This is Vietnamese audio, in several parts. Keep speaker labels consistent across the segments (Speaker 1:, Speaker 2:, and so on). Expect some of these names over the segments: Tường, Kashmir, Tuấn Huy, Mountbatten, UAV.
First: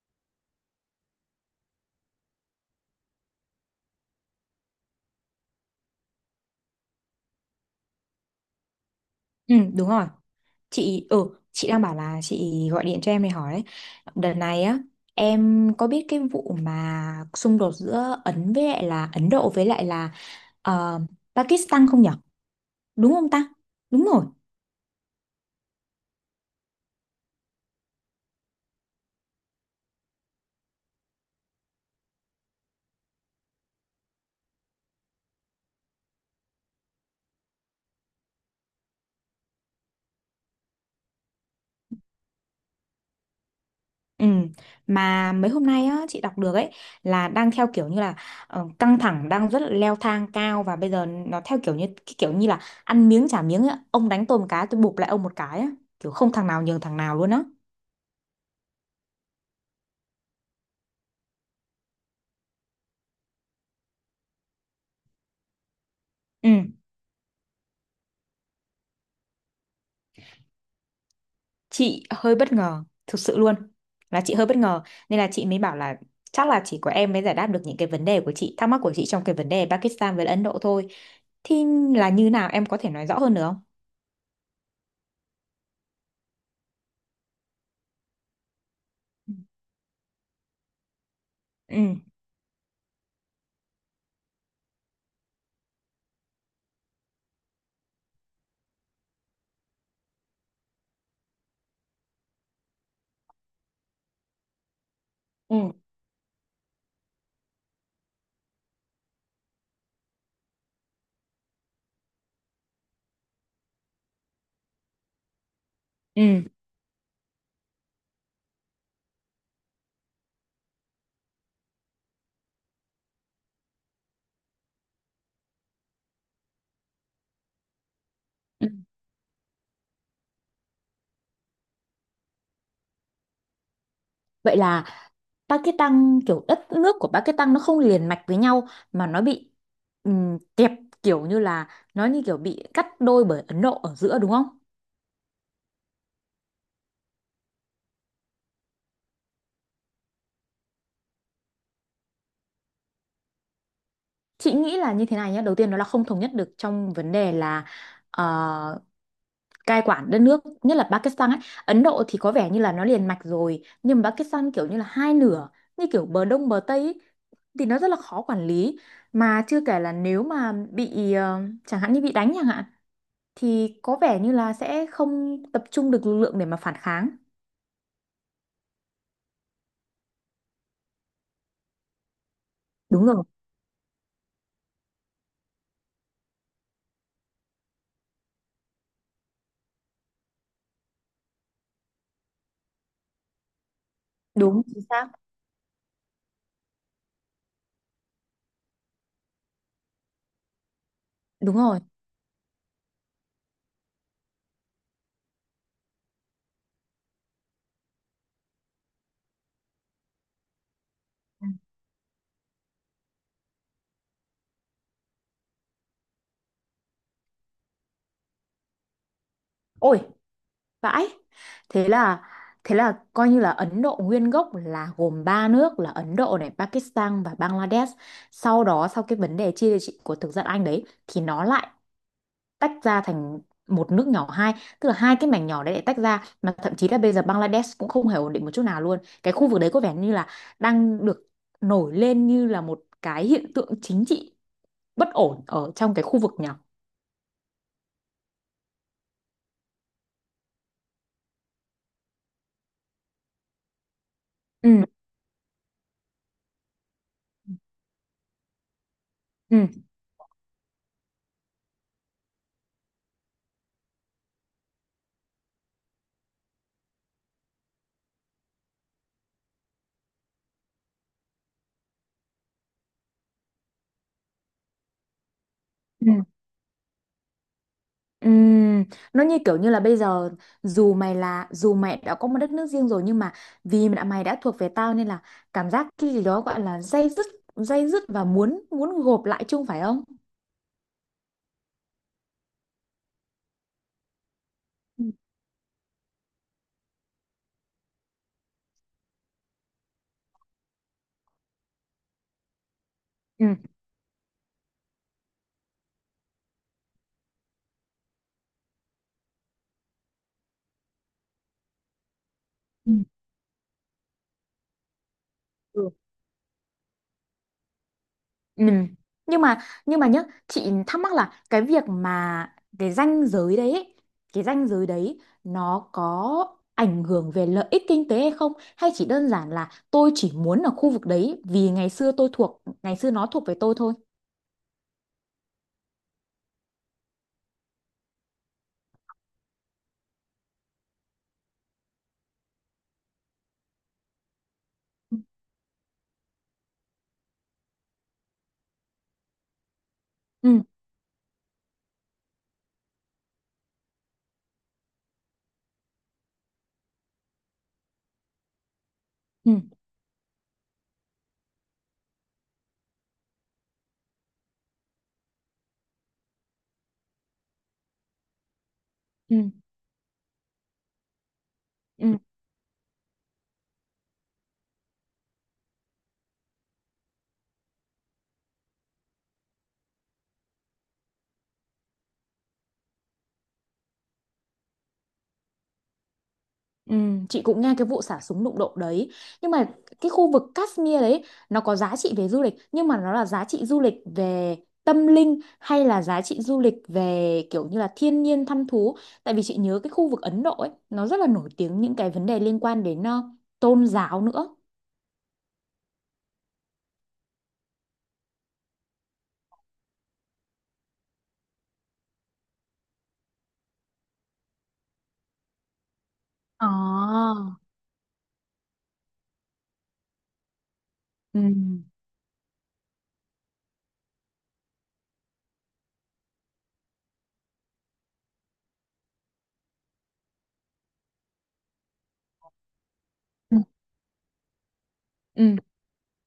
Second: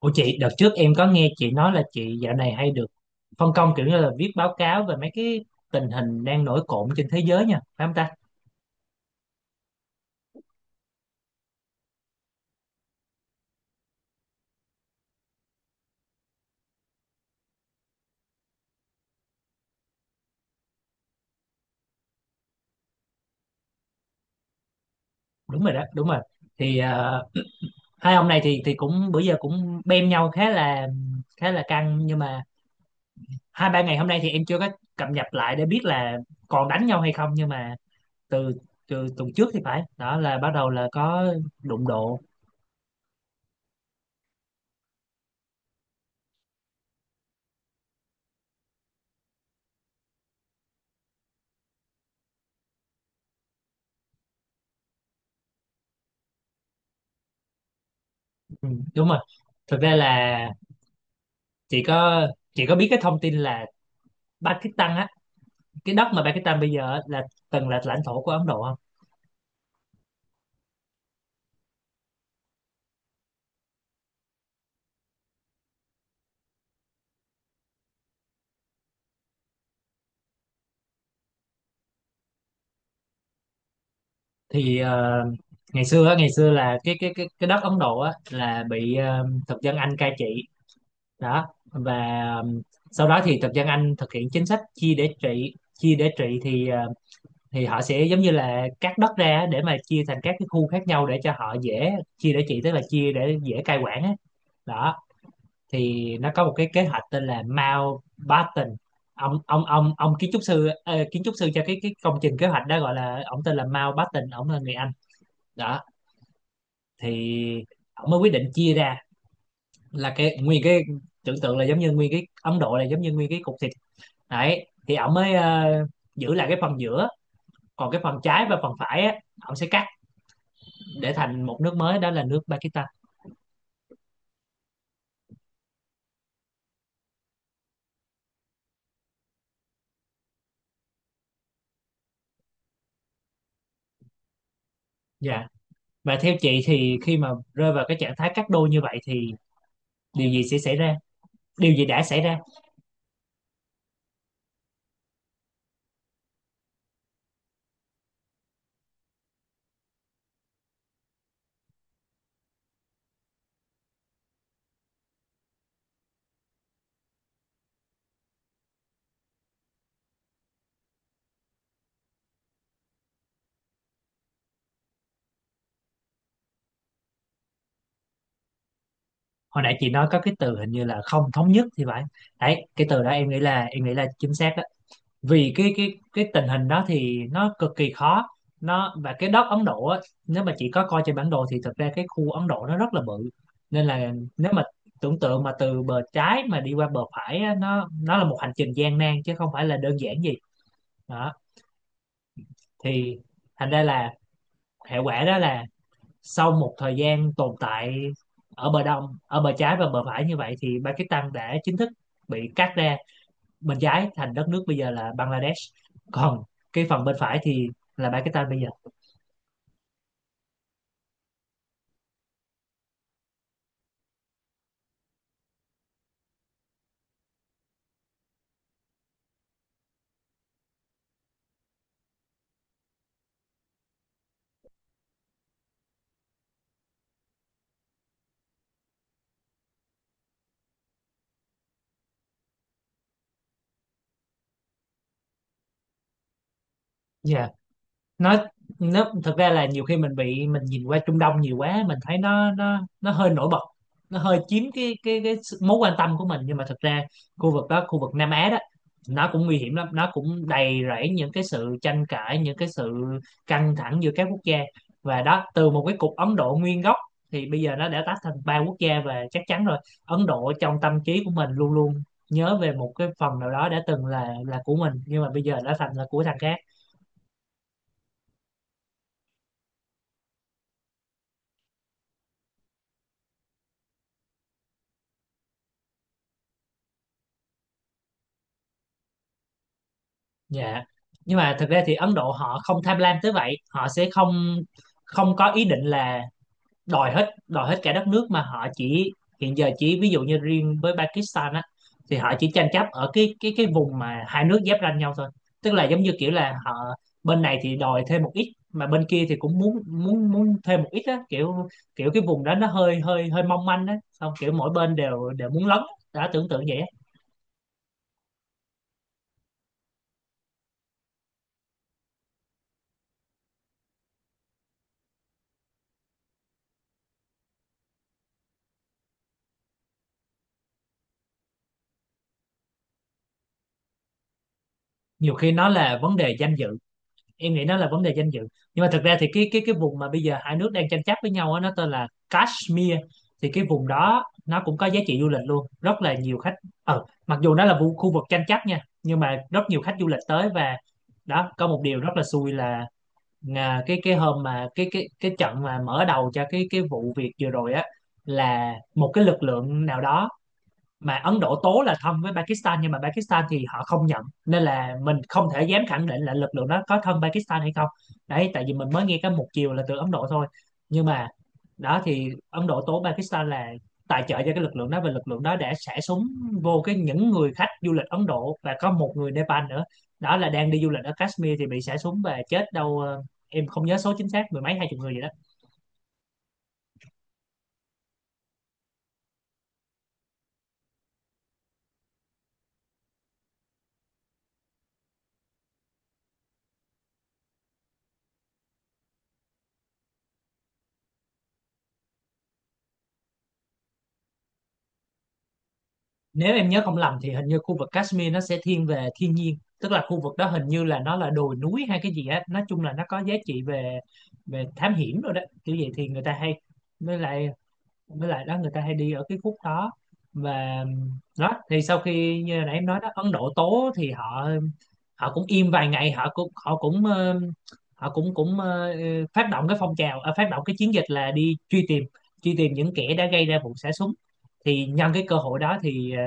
Speaker 1: Ủa chị, đợt trước em có nghe chị nói là chị dạo này hay được phân công kiểu như là viết báo cáo về mấy cái tình hình đang nổi cộm trên thế giới nha, phải không ta?
Speaker 2: Ừ, đúng rồi. Chị đang bảo là chị gọi điện cho em để hỏi đấy. Đợt này á, em có biết cái vụ mà xung đột giữa Ấn Độ với lại là ờ, Pakistan không nhở? Đúng không ta? Đúng rồi.
Speaker 1: Đúng rồi đó, đúng rồi. Thì hai ông này thì cũng bữa giờ cũng bem nhau khá là căng, nhưng mà hai ba ngày hôm nay thì em chưa có cập nhật lại để biết là còn đánh nhau hay không, nhưng mà từ từ tuần trước thì phải, đó là bắt đầu là có đụng độ.
Speaker 2: Ừ, mà mấy hôm nay á chị đọc được ấy là đang theo kiểu như là căng thẳng đang rất là leo thang cao và bây giờ nó theo kiểu như cái kiểu như là ăn miếng trả miếng ấy. Ông đánh tôi một cái tôi bụp lại ông một cái á, kiểu không thằng nào nhường thằng nào luôn á.
Speaker 1: Ừ, đúng rồi. Thực ra là chị có chị có biết cái thông tin là Pakistan á, cái đất mà
Speaker 2: Ừ.
Speaker 1: Pakistan bây giờ á, là từng là lãnh thổ của Ấn Độ không?
Speaker 2: chị hơi bất ngờ thực sự luôn là chị hơi bất ngờ nên là chị mới bảo là chắc là chỉ có em mới giải đáp được những cái vấn đề của chị thắc mắc của chị trong cái vấn đề Pakistan với Ấn Độ thôi, thì là như nào em có thể nói rõ hơn được không?
Speaker 1: Thì ngày xưa á, ngày xưa là cái đất Ấn Độ á, là bị thực dân Anh cai trị, đó.
Speaker 2: Ừ
Speaker 1: Và ờ, sau đó thì thực dân Anh thực hiện chính sách Chia để trị thì thì họ sẽ giống như là cắt đất ra á, để mà chia thành các cái khu khác nhau để cho họ dễ chia để trị, tức là chia để dễ cai quản á, đó.
Speaker 2: Ừ.
Speaker 1: Thì nó có một cái kế hoạch tên là Mountbatten. Ông kiến trúc sư, kiến trúc sư cho cái công trình kế hoạch đó, gọi là ông tên là Mountbatten, ông là người Anh, đó.
Speaker 2: Ừ.
Speaker 1: Thì ông mới quyết định chia ra là cái nguyên cái tưởng tượng là giống như nguyên cái Ấn Độ là giống như nguyên cái cục thịt đấy, thì ông mới giữ lại cái phần giữa, còn cái phần trái và
Speaker 2: Ừ.
Speaker 1: phần phải á, ông sẽ cắt để thành một nước mới, đó là nước Pakistan.
Speaker 2: Vậy là Pakistan, kiểu đất nước của Pakistan nó không liền mạch với nhau mà nó bị kẹp, kiểu như là nó như kiểu bị cắt đôi bởi Ấn Độ ở giữa đúng không?
Speaker 1: Dạ. Và theo chị thì khi mà rơi vào cái trạng thái cắt đôi như vậy thì điều gì sẽ xảy ra, điều gì đã xảy ra?
Speaker 2: Chị nghĩ là như thế này nhé. Đầu tiên nó là không thống nhất được trong vấn đề là ờ, cai quản đất nước, nhất là Pakistan ấy. Ấn Độ thì có vẻ như là nó liền mạch rồi nhưng mà Pakistan kiểu như là hai nửa, như kiểu bờ đông bờ tây ấy, thì nó rất là khó quản lý, mà chưa kể là nếu mà bị chẳng hạn như bị đánh chẳng hạn, thì có vẻ như là sẽ không tập trung được lực lượng để mà phản kháng.
Speaker 1: Hồi nãy chị nói có cái từ hình như là không thống nhất thì phải, đấy cái từ
Speaker 2: Đúng
Speaker 1: đó
Speaker 2: rồi.
Speaker 1: em nghĩ là chính xác đó. Vì cái tình hình đó thì nó cực kỳ khó. Nó và cái đất Ấn Độ á, nếu mà chị có coi trên bản đồ thì thực ra cái khu Ấn Độ nó rất là bự, nên là nếu
Speaker 2: Đúng
Speaker 1: mà
Speaker 2: chính xác.
Speaker 1: tưởng tượng mà từ bờ trái mà đi qua bờ phải á, nó là một hành trình gian nan chứ không phải là đơn giản gì, đó.
Speaker 2: Đúng rồi.
Speaker 1: Thì thành ra là hệ quả đó là sau một thời gian tồn tại ở bờ đông, ở bờ trái và bờ phải như vậy thì Pakistan đã chính thức bị cắt ra. Bên trái thành đất nước bây giờ là Bangladesh, còn cái phần bên phải thì là Pakistan bây giờ.
Speaker 2: Ôi, vãi. Thế là thế là coi như là Ấn Độ nguyên gốc là gồm ba nước là Ấn Độ này, Pakistan và Bangladesh. Sau đó sau cái vấn đề chia địa trị của thực dân Anh đấy thì nó lại tách ra thành một nước nhỏ hai, tức là hai cái mảnh nhỏ đấy lại tách ra, mà thậm chí là bây giờ Bangladesh cũng không hề ổn định một chút nào luôn. Cái khu vực đấy có vẻ như là đang được nổi lên như là một cái hiện tượng chính trị bất ổn ở trong cái khu vực nhỏ.
Speaker 1: Dạ. nó nó thực ra là nhiều khi mình bị mình nhìn qua Trung Đông nhiều quá, mình thấy nó nó hơi nổi bật, nó hơi chiếm
Speaker 2: Ừ.
Speaker 1: cái mối quan tâm của mình, nhưng mà thực ra khu vực đó, khu vực Nam Á đó, nó cũng nguy
Speaker 2: Ừ.
Speaker 1: hiểm lắm, nó cũng đầy rẫy những cái sự tranh cãi, những cái sự căng thẳng giữa các quốc gia. Và đó, từ một cái cục Ấn Độ nguyên gốc thì bây giờ nó đã tách thành ba quốc gia, và chắc chắn rồi, Ấn Độ trong tâm trí của mình luôn luôn nhớ về một cái phần nào đó đã từng là của mình nhưng mà bây giờ đã thành là
Speaker 2: Ừ.
Speaker 1: của thằng khác.
Speaker 2: Ừm, nó như kiểu như là bây giờ dù mày đã có một đất nước riêng rồi nhưng mà vì mày đã thuộc về tao nên là cảm giác cái gì đó gọi là day dứt, day dứt và muốn muốn gộp lại chung phải không?
Speaker 1: Dạ. Nhưng mà thực ra thì Ấn Độ họ không tham lam tới vậy, họ sẽ không
Speaker 2: Ừ.
Speaker 1: không có ý định là đòi hết cả đất nước, mà họ chỉ hiện giờ chỉ ví dụ như riêng với Pakistan á, thì họ chỉ tranh chấp ở cái cái
Speaker 2: Ừ.
Speaker 1: cái vùng mà hai nước giáp ranh nhau thôi. Tức là giống như kiểu là họ bên này thì đòi thêm một ít mà bên kia thì cũng muốn muốn muốn thêm một ít á, kiểu kiểu cái vùng đó nó
Speaker 2: Ừ.
Speaker 1: hơi hơi hơi mong manh á, xong kiểu mỗi bên đều đều muốn lấn.
Speaker 2: Ừ.
Speaker 1: Đã tưởng tượng vậy á.
Speaker 2: Ừ. Nhưng mà nhưng mà nhá, chị thắc mắc là cái việc mà cái ranh giới đấy ấy, cái ranh giới đấy nó có ảnh hưởng về lợi ích kinh tế hay không, hay chỉ đơn giản là tôi chỉ muốn ở khu vực đấy vì ngày xưa nó thuộc về tôi thôi.
Speaker 1: Nhiều khi nó là vấn đề danh dự, em nghĩ nó là vấn đề danh dự, nhưng mà thực ra thì cái vùng mà bây giờ hai nước đang tranh chấp với nhau á, nó tên là Kashmir. Thì cái vùng đó nó cũng có giá trị du lịch luôn, rất là nhiều khách. Mặc dù nó là khu vực tranh chấp nha, nhưng mà rất nhiều khách du lịch tới.
Speaker 2: Ừ.
Speaker 1: Và đó, có một điều rất là xui là, cái hôm mà cái trận mà mở đầu cho cái vụ việc vừa rồi á, là một cái lực
Speaker 2: Ừ.
Speaker 1: lượng nào đó mà Ấn Độ tố là thân với Pakistan, nhưng mà Pakistan thì họ không nhận, nên là mình không thể dám khẳng định là lực lượng đó có thân Pakistan hay không, đấy tại vì mình mới nghe cái
Speaker 2: Ừ.
Speaker 1: một chiều là từ Ấn Độ thôi. Nhưng mà đó,
Speaker 2: Ừ.
Speaker 1: thì Ấn Độ tố Pakistan là tài trợ cho cái lực lượng đó, và lực lượng đó đã xả súng vô cái những người khách du lịch Ấn Độ, và có một người Nepal nữa đó, là đang đi du lịch ở Kashmir thì bị xả súng và chết, đâu em không nhớ số chính xác, mười mấy hai chục người gì đó.
Speaker 2: Ừ. Chị cũng nghe cái vụ xả súng đụng độ đấy, nhưng mà cái khu vực Kashmir đấy, nó có giá trị về du lịch, nhưng mà nó là giá trị du lịch về tâm linh hay là giá trị du lịch về kiểu như là thiên nhiên thăm thú? Tại vì chị nhớ cái khu vực Ấn Độ ấy nó rất là nổi tiếng những cái vấn đề liên quan đến tôn giáo nữa.
Speaker 1: Nếu em nhớ không lầm thì hình như khu vực Kashmir nó sẽ thiên về thiên nhiên, tức là khu vực đó hình như là nó là đồi núi hay cái gì á, nói chung là nó có giá trị về về thám hiểm rồi đó, kiểu vậy thì người ta hay,
Speaker 2: Ồ.
Speaker 1: với lại đó người ta hay đi ở cái khúc đó. Và
Speaker 2: Ừ.
Speaker 1: đó, thì sau khi như nãy em nói đó, Ấn Độ tố thì họ họ cũng im vài ngày, họ cũng cũng ờ, phát động cái phong trào, phát động cái chiến dịch là đi truy tìm, những kẻ đã gây
Speaker 2: Ừ.
Speaker 1: ra vụ xả súng. Thì nhân cái cơ
Speaker 2: Ừ.
Speaker 1: hội đó thì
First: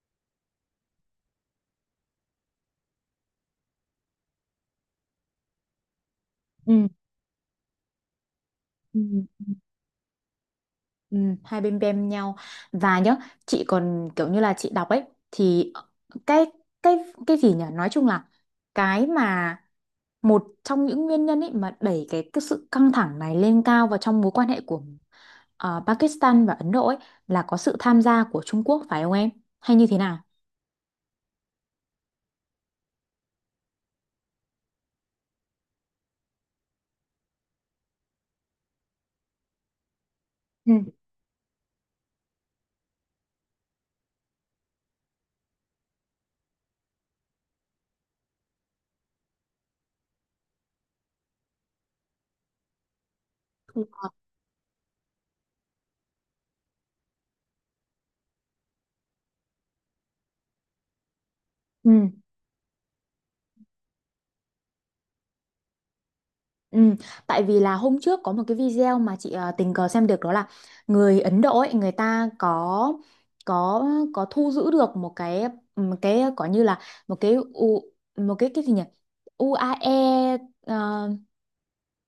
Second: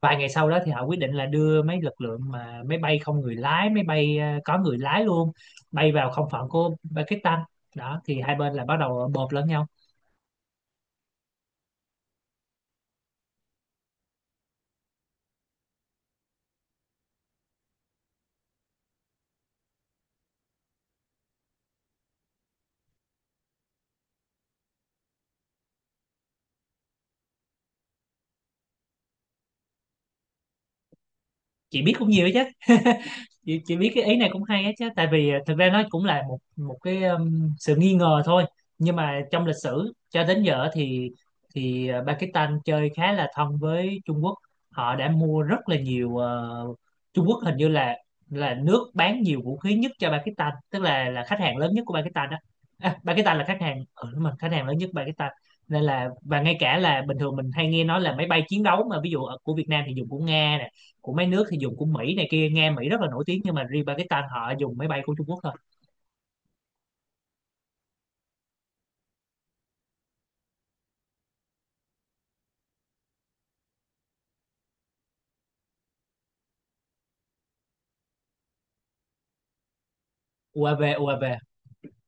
Speaker 1: vài ngày sau đó thì họ quyết định là đưa mấy lực lượng mà máy bay không người lái, máy bay có người lái luôn, bay vào không phận của Pakistan. Đó thì hai bên là bắt đầu bộp
Speaker 2: Ừ.
Speaker 1: lẫn nhau.
Speaker 2: Ừ, hai bên bem nhau. Và nhớ, chị còn kiểu như là đọc ấy, thì cái cái cái gì nhỉ nói chung là cái mà một trong những nguyên nhân ấy mà đẩy cái sự căng thẳng này lên cao vào trong mối quan hệ của Pakistan và Ấn Độ ấy, là có sự tham gia của Trung Quốc phải không em, hay như thế nào?
Speaker 1: Chị biết cũng nhiều chứ. Chị biết cái ý này cũng hay á chứ, tại vì thực ra nó cũng là một một cái sự nghi ngờ thôi. Nhưng mà trong lịch sử cho đến giờ
Speaker 2: Ừ.
Speaker 1: thì Pakistan chơi khá là thân với Trung Quốc. Họ đã mua rất là nhiều, Trung Quốc hình như là nước bán nhiều vũ khí nhất cho Pakistan, tức là khách hàng lớn nhất của Pakistan đó. À, Pakistan là khách hàng, ừ, đúng rồi, khách hàng lớn nhất Pakistan. Nên là, và ngay cả là bình thường mình hay nghe nói là máy bay chiến đấu mà ví dụ ở của Việt Nam thì dùng của Nga nè, của mấy nước thì dùng của
Speaker 2: Ừ.
Speaker 1: Mỹ này kia, nghe Mỹ rất là nổi tiếng, nhưng mà riêng Pakistan họ dùng máy bay của Trung Quốc thôi.
Speaker 2: Ừ, tại vì là hôm trước có một cái video mà chị tình cờ xem được, đó là người Ấn Độ ấy, người ta có có thu giữ được một cái, ừ, một cái có như là một cái u, một cái gì nhỉ UAE,
Speaker 1: UAV
Speaker 2: ờ,
Speaker 1: UAV,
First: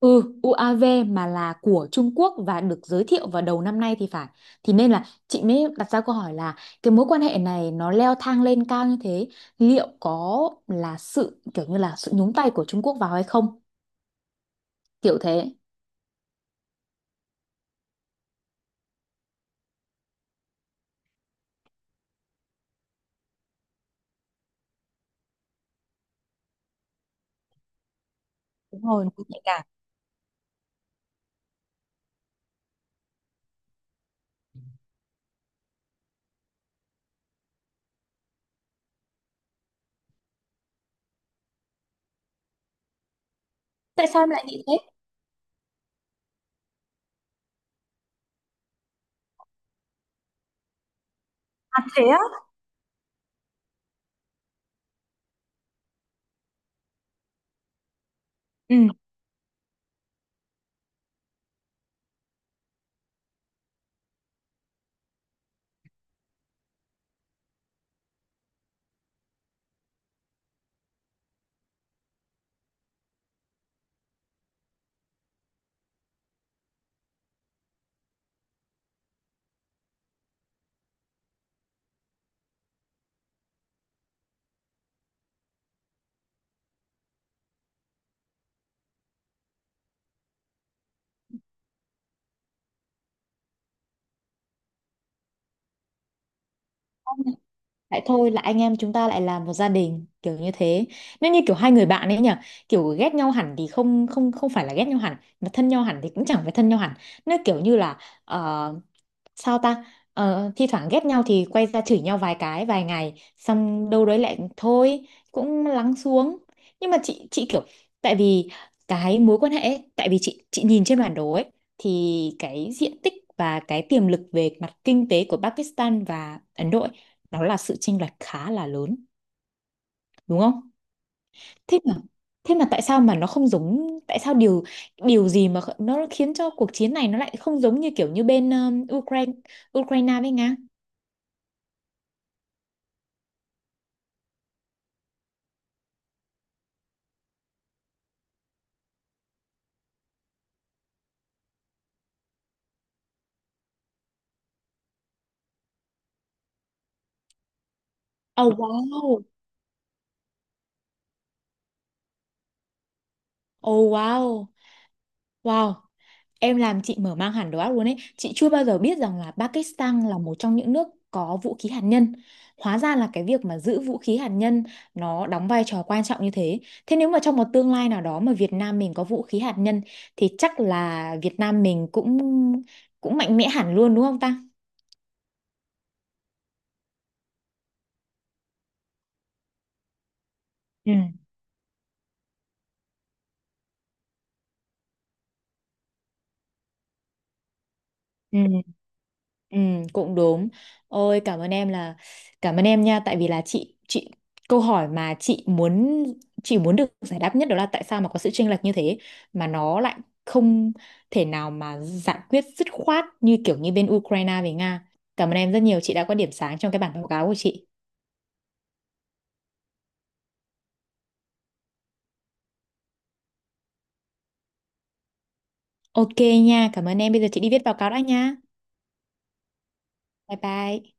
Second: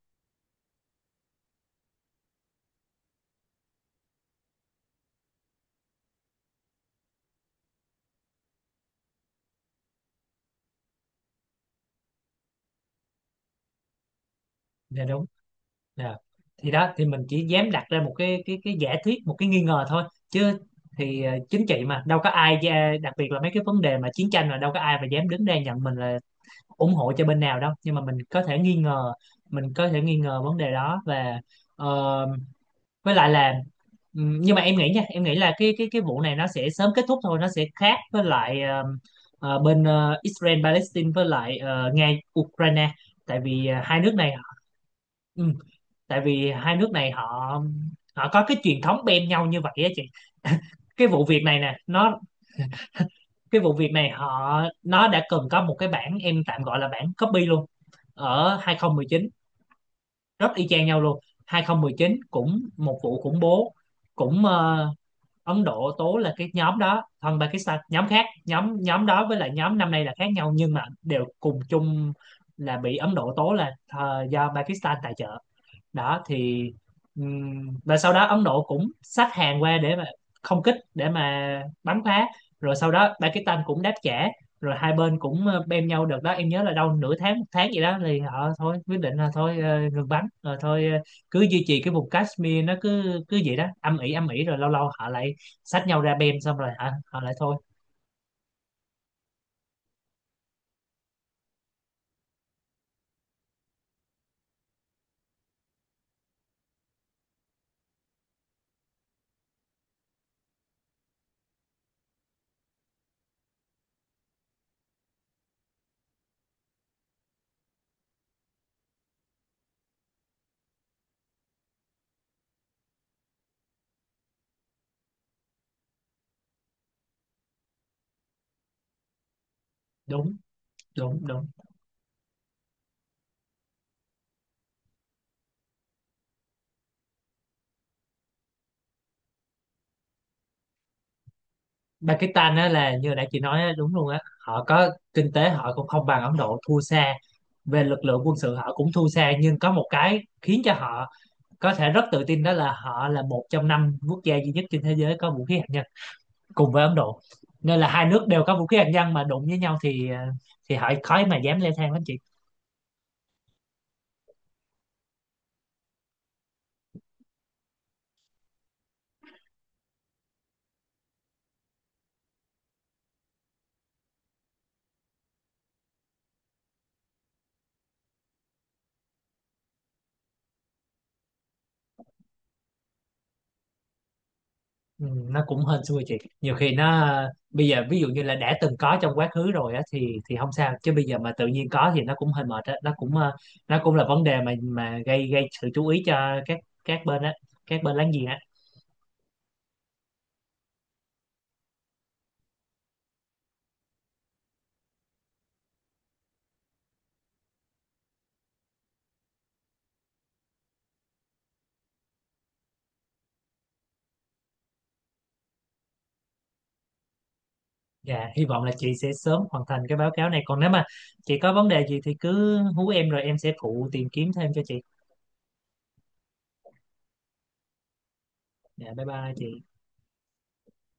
Speaker 2: ừ UAV, mà là của Trung Quốc và được giới thiệu vào đầu năm nay thì phải. Thì nên là chị mới đặt ra câu hỏi là cái mối quan hệ này nó leo thang lên cao như thế, liệu có là sự kiểu như là sự nhúng tay của Trung Quốc vào hay không,
Speaker 1: dạ
Speaker 2: kiểu
Speaker 1: đúng.
Speaker 2: thế.
Speaker 1: Dạ. Thì đó thì mình chỉ dám đặt ra một cái giả thuyết, một cái nghi ngờ thôi chứ. Thì chính trị mà đâu có ai đặc biệt là mấy cái vấn đề mà chiến tranh là đâu có ai mà dám đứng ra nhận mình là ủng hộ cho bên nào đâu, nhưng mà mình có thể nghi
Speaker 2: Đúng rồi, nó
Speaker 1: ngờ,
Speaker 2: cũng nhạy cảm.
Speaker 1: vấn đề đó. Và ờ, với lại là, nhưng mà em nghĩ nha, em nghĩ là cái vụ này nó sẽ sớm kết thúc thôi, nó sẽ khác với lại bên Israel Palestine, với lại Nga Ukraine. Tại vì hai
Speaker 2: Tại
Speaker 1: nước
Speaker 2: sao em
Speaker 1: này,
Speaker 2: lại nghĩ thế?
Speaker 1: ừm, tại vì hai nước này họ họ có cái truyền thống bem nhau như vậy á chị. cái vụ việc này nè nó cái vụ việc này họ, nó đã từng có một cái bản em tạm gọi là bản copy luôn, ở 2019, rất y chang nhau luôn. 2019 cũng một vụ khủng bố, cũng Ấn Độ Tố là cái nhóm đó, còn Pakistan nhóm khác, nhóm nhóm đó với lại nhóm năm nay là khác nhau nhưng mà đều cùng chung là bị Ấn Độ Tố là do Pakistan tài trợ, đó. Thì và sau đó Ấn Độ cũng xách hàng qua để mà không kích, để mà bắn phá, rồi sau đó Pakistan cũng đáp trả, rồi hai bên cũng bem nhau được đó em nhớ là đâu nửa tháng một tháng gì đó thì họ thôi, quyết định là thôi, ngừng bắn, rồi thôi, cứ duy trì cái vùng Kashmir nó cứ cứ vậy đó, âm ỉ rồi lâu lâu họ lại xách nhau ra bem, xong rồi hả họ lại thôi.
Speaker 2: Lại thôi là anh em chúng ta lại làm một gia đình kiểu như thế. Nếu như kiểu hai người bạn ấy nhỉ, kiểu ghét nhau hẳn thì không không không phải là ghét nhau hẳn, mà thân nhau hẳn thì cũng chẳng phải thân nhau hẳn. Nó kiểu như là ờ, sao ta thi thoảng ghét nhau thì quay ra chửi nhau vài cái vài ngày xong đâu đấy lại thôi, cũng lắng xuống. Nhưng mà chị kiểu, tại vì cái mối quan hệ ấy, tại vì chị nhìn trên bản đồ ấy, thì cái diện tích và cái tiềm lực về mặt kinh tế của Pakistan và Ấn Độ ấy, nó là sự chênh lệch khá là lớn,
Speaker 1: Đúng
Speaker 2: đúng không?
Speaker 1: đúng đúng.
Speaker 2: Thế mà thế mà tại sao mà nó không giống, tại sao điều điều gì mà kh- nó khiến cho cuộc chiến này nó lại không giống như kiểu như bên Ukraine, Ukraine với Nga?
Speaker 1: Pakistan á, là như nãy chị nói á, đúng luôn á, họ có kinh tế họ cũng không bằng Ấn Độ, thua xa, về lực lượng quân sự họ cũng thua xa, nhưng có một cái khiến cho họ có thể rất tự tin đó là họ là một trong năm quốc gia duy nhất trên thế giới có vũ khí hạt nhân, cùng với Ấn Độ. Nên là hai nước đều
Speaker 2: Oh
Speaker 1: có vũ khí hạt nhân mà
Speaker 2: wow,
Speaker 1: đụng với nhau thì thì họ khó mà dám leo thang lắm chị.
Speaker 2: oh wow, wow. Em làm chị mở mang hẳn đầu óc luôn ấy. Chị chưa bao giờ biết rằng là Pakistan là một trong những nước có vũ khí hạt nhân. Hóa ra là cái việc mà giữ vũ khí hạt nhân nó đóng vai trò quan trọng như thế. Thế nếu mà trong một tương lai nào đó mà Việt Nam mình có vũ khí hạt nhân thì chắc là Việt Nam mình cũng cũng mạnh mẽ hẳn luôn đúng không ta?
Speaker 1: Ừ, nó cũng hên xui chị, nhiều khi nó bây giờ ví dụ như là đã từng có trong quá khứ rồi á thì không sao, chứ
Speaker 2: Ừ.
Speaker 1: bây giờ mà tự nhiên có thì nó cũng hơi mệt á, nó cũng nó cũng là vấn đề mà gây gây sự chú ý cho các bên á, các bên láng giềng á.
Speaker 2: Ừ. Ừ, cũng đúng. Ôi cảm ơn em, là cảm ơn em nha, tại vì là chị, câu hỏi mà chị muốn, chị muốn được giải đáp nhất đó là tại sao mà có sự chênh lệch như thế mà nó lại không thể nào mà giải quyết dứt khoát như kiểu như bên Ukraine với Nga. Cảm ơn em rất nhiều, chị đã có điểm sáng trong cái bản báo cáo của chị.
Speaker 1: Dạ hy vọng là chị sẽ sớm hoàn thành cái báo cáo này, còn nếu mà chị có vấn đề gì thì cứ hú em rồi em sẽ phụ tìm kiếm thêm cho chị.
Speaker 2: Ok nha, cảm ơn em. Bây giờ chị đi viết báo cáo đã nha.
Speaker 1: Dạ bye bye chị.
Speaker 2: Bye bye.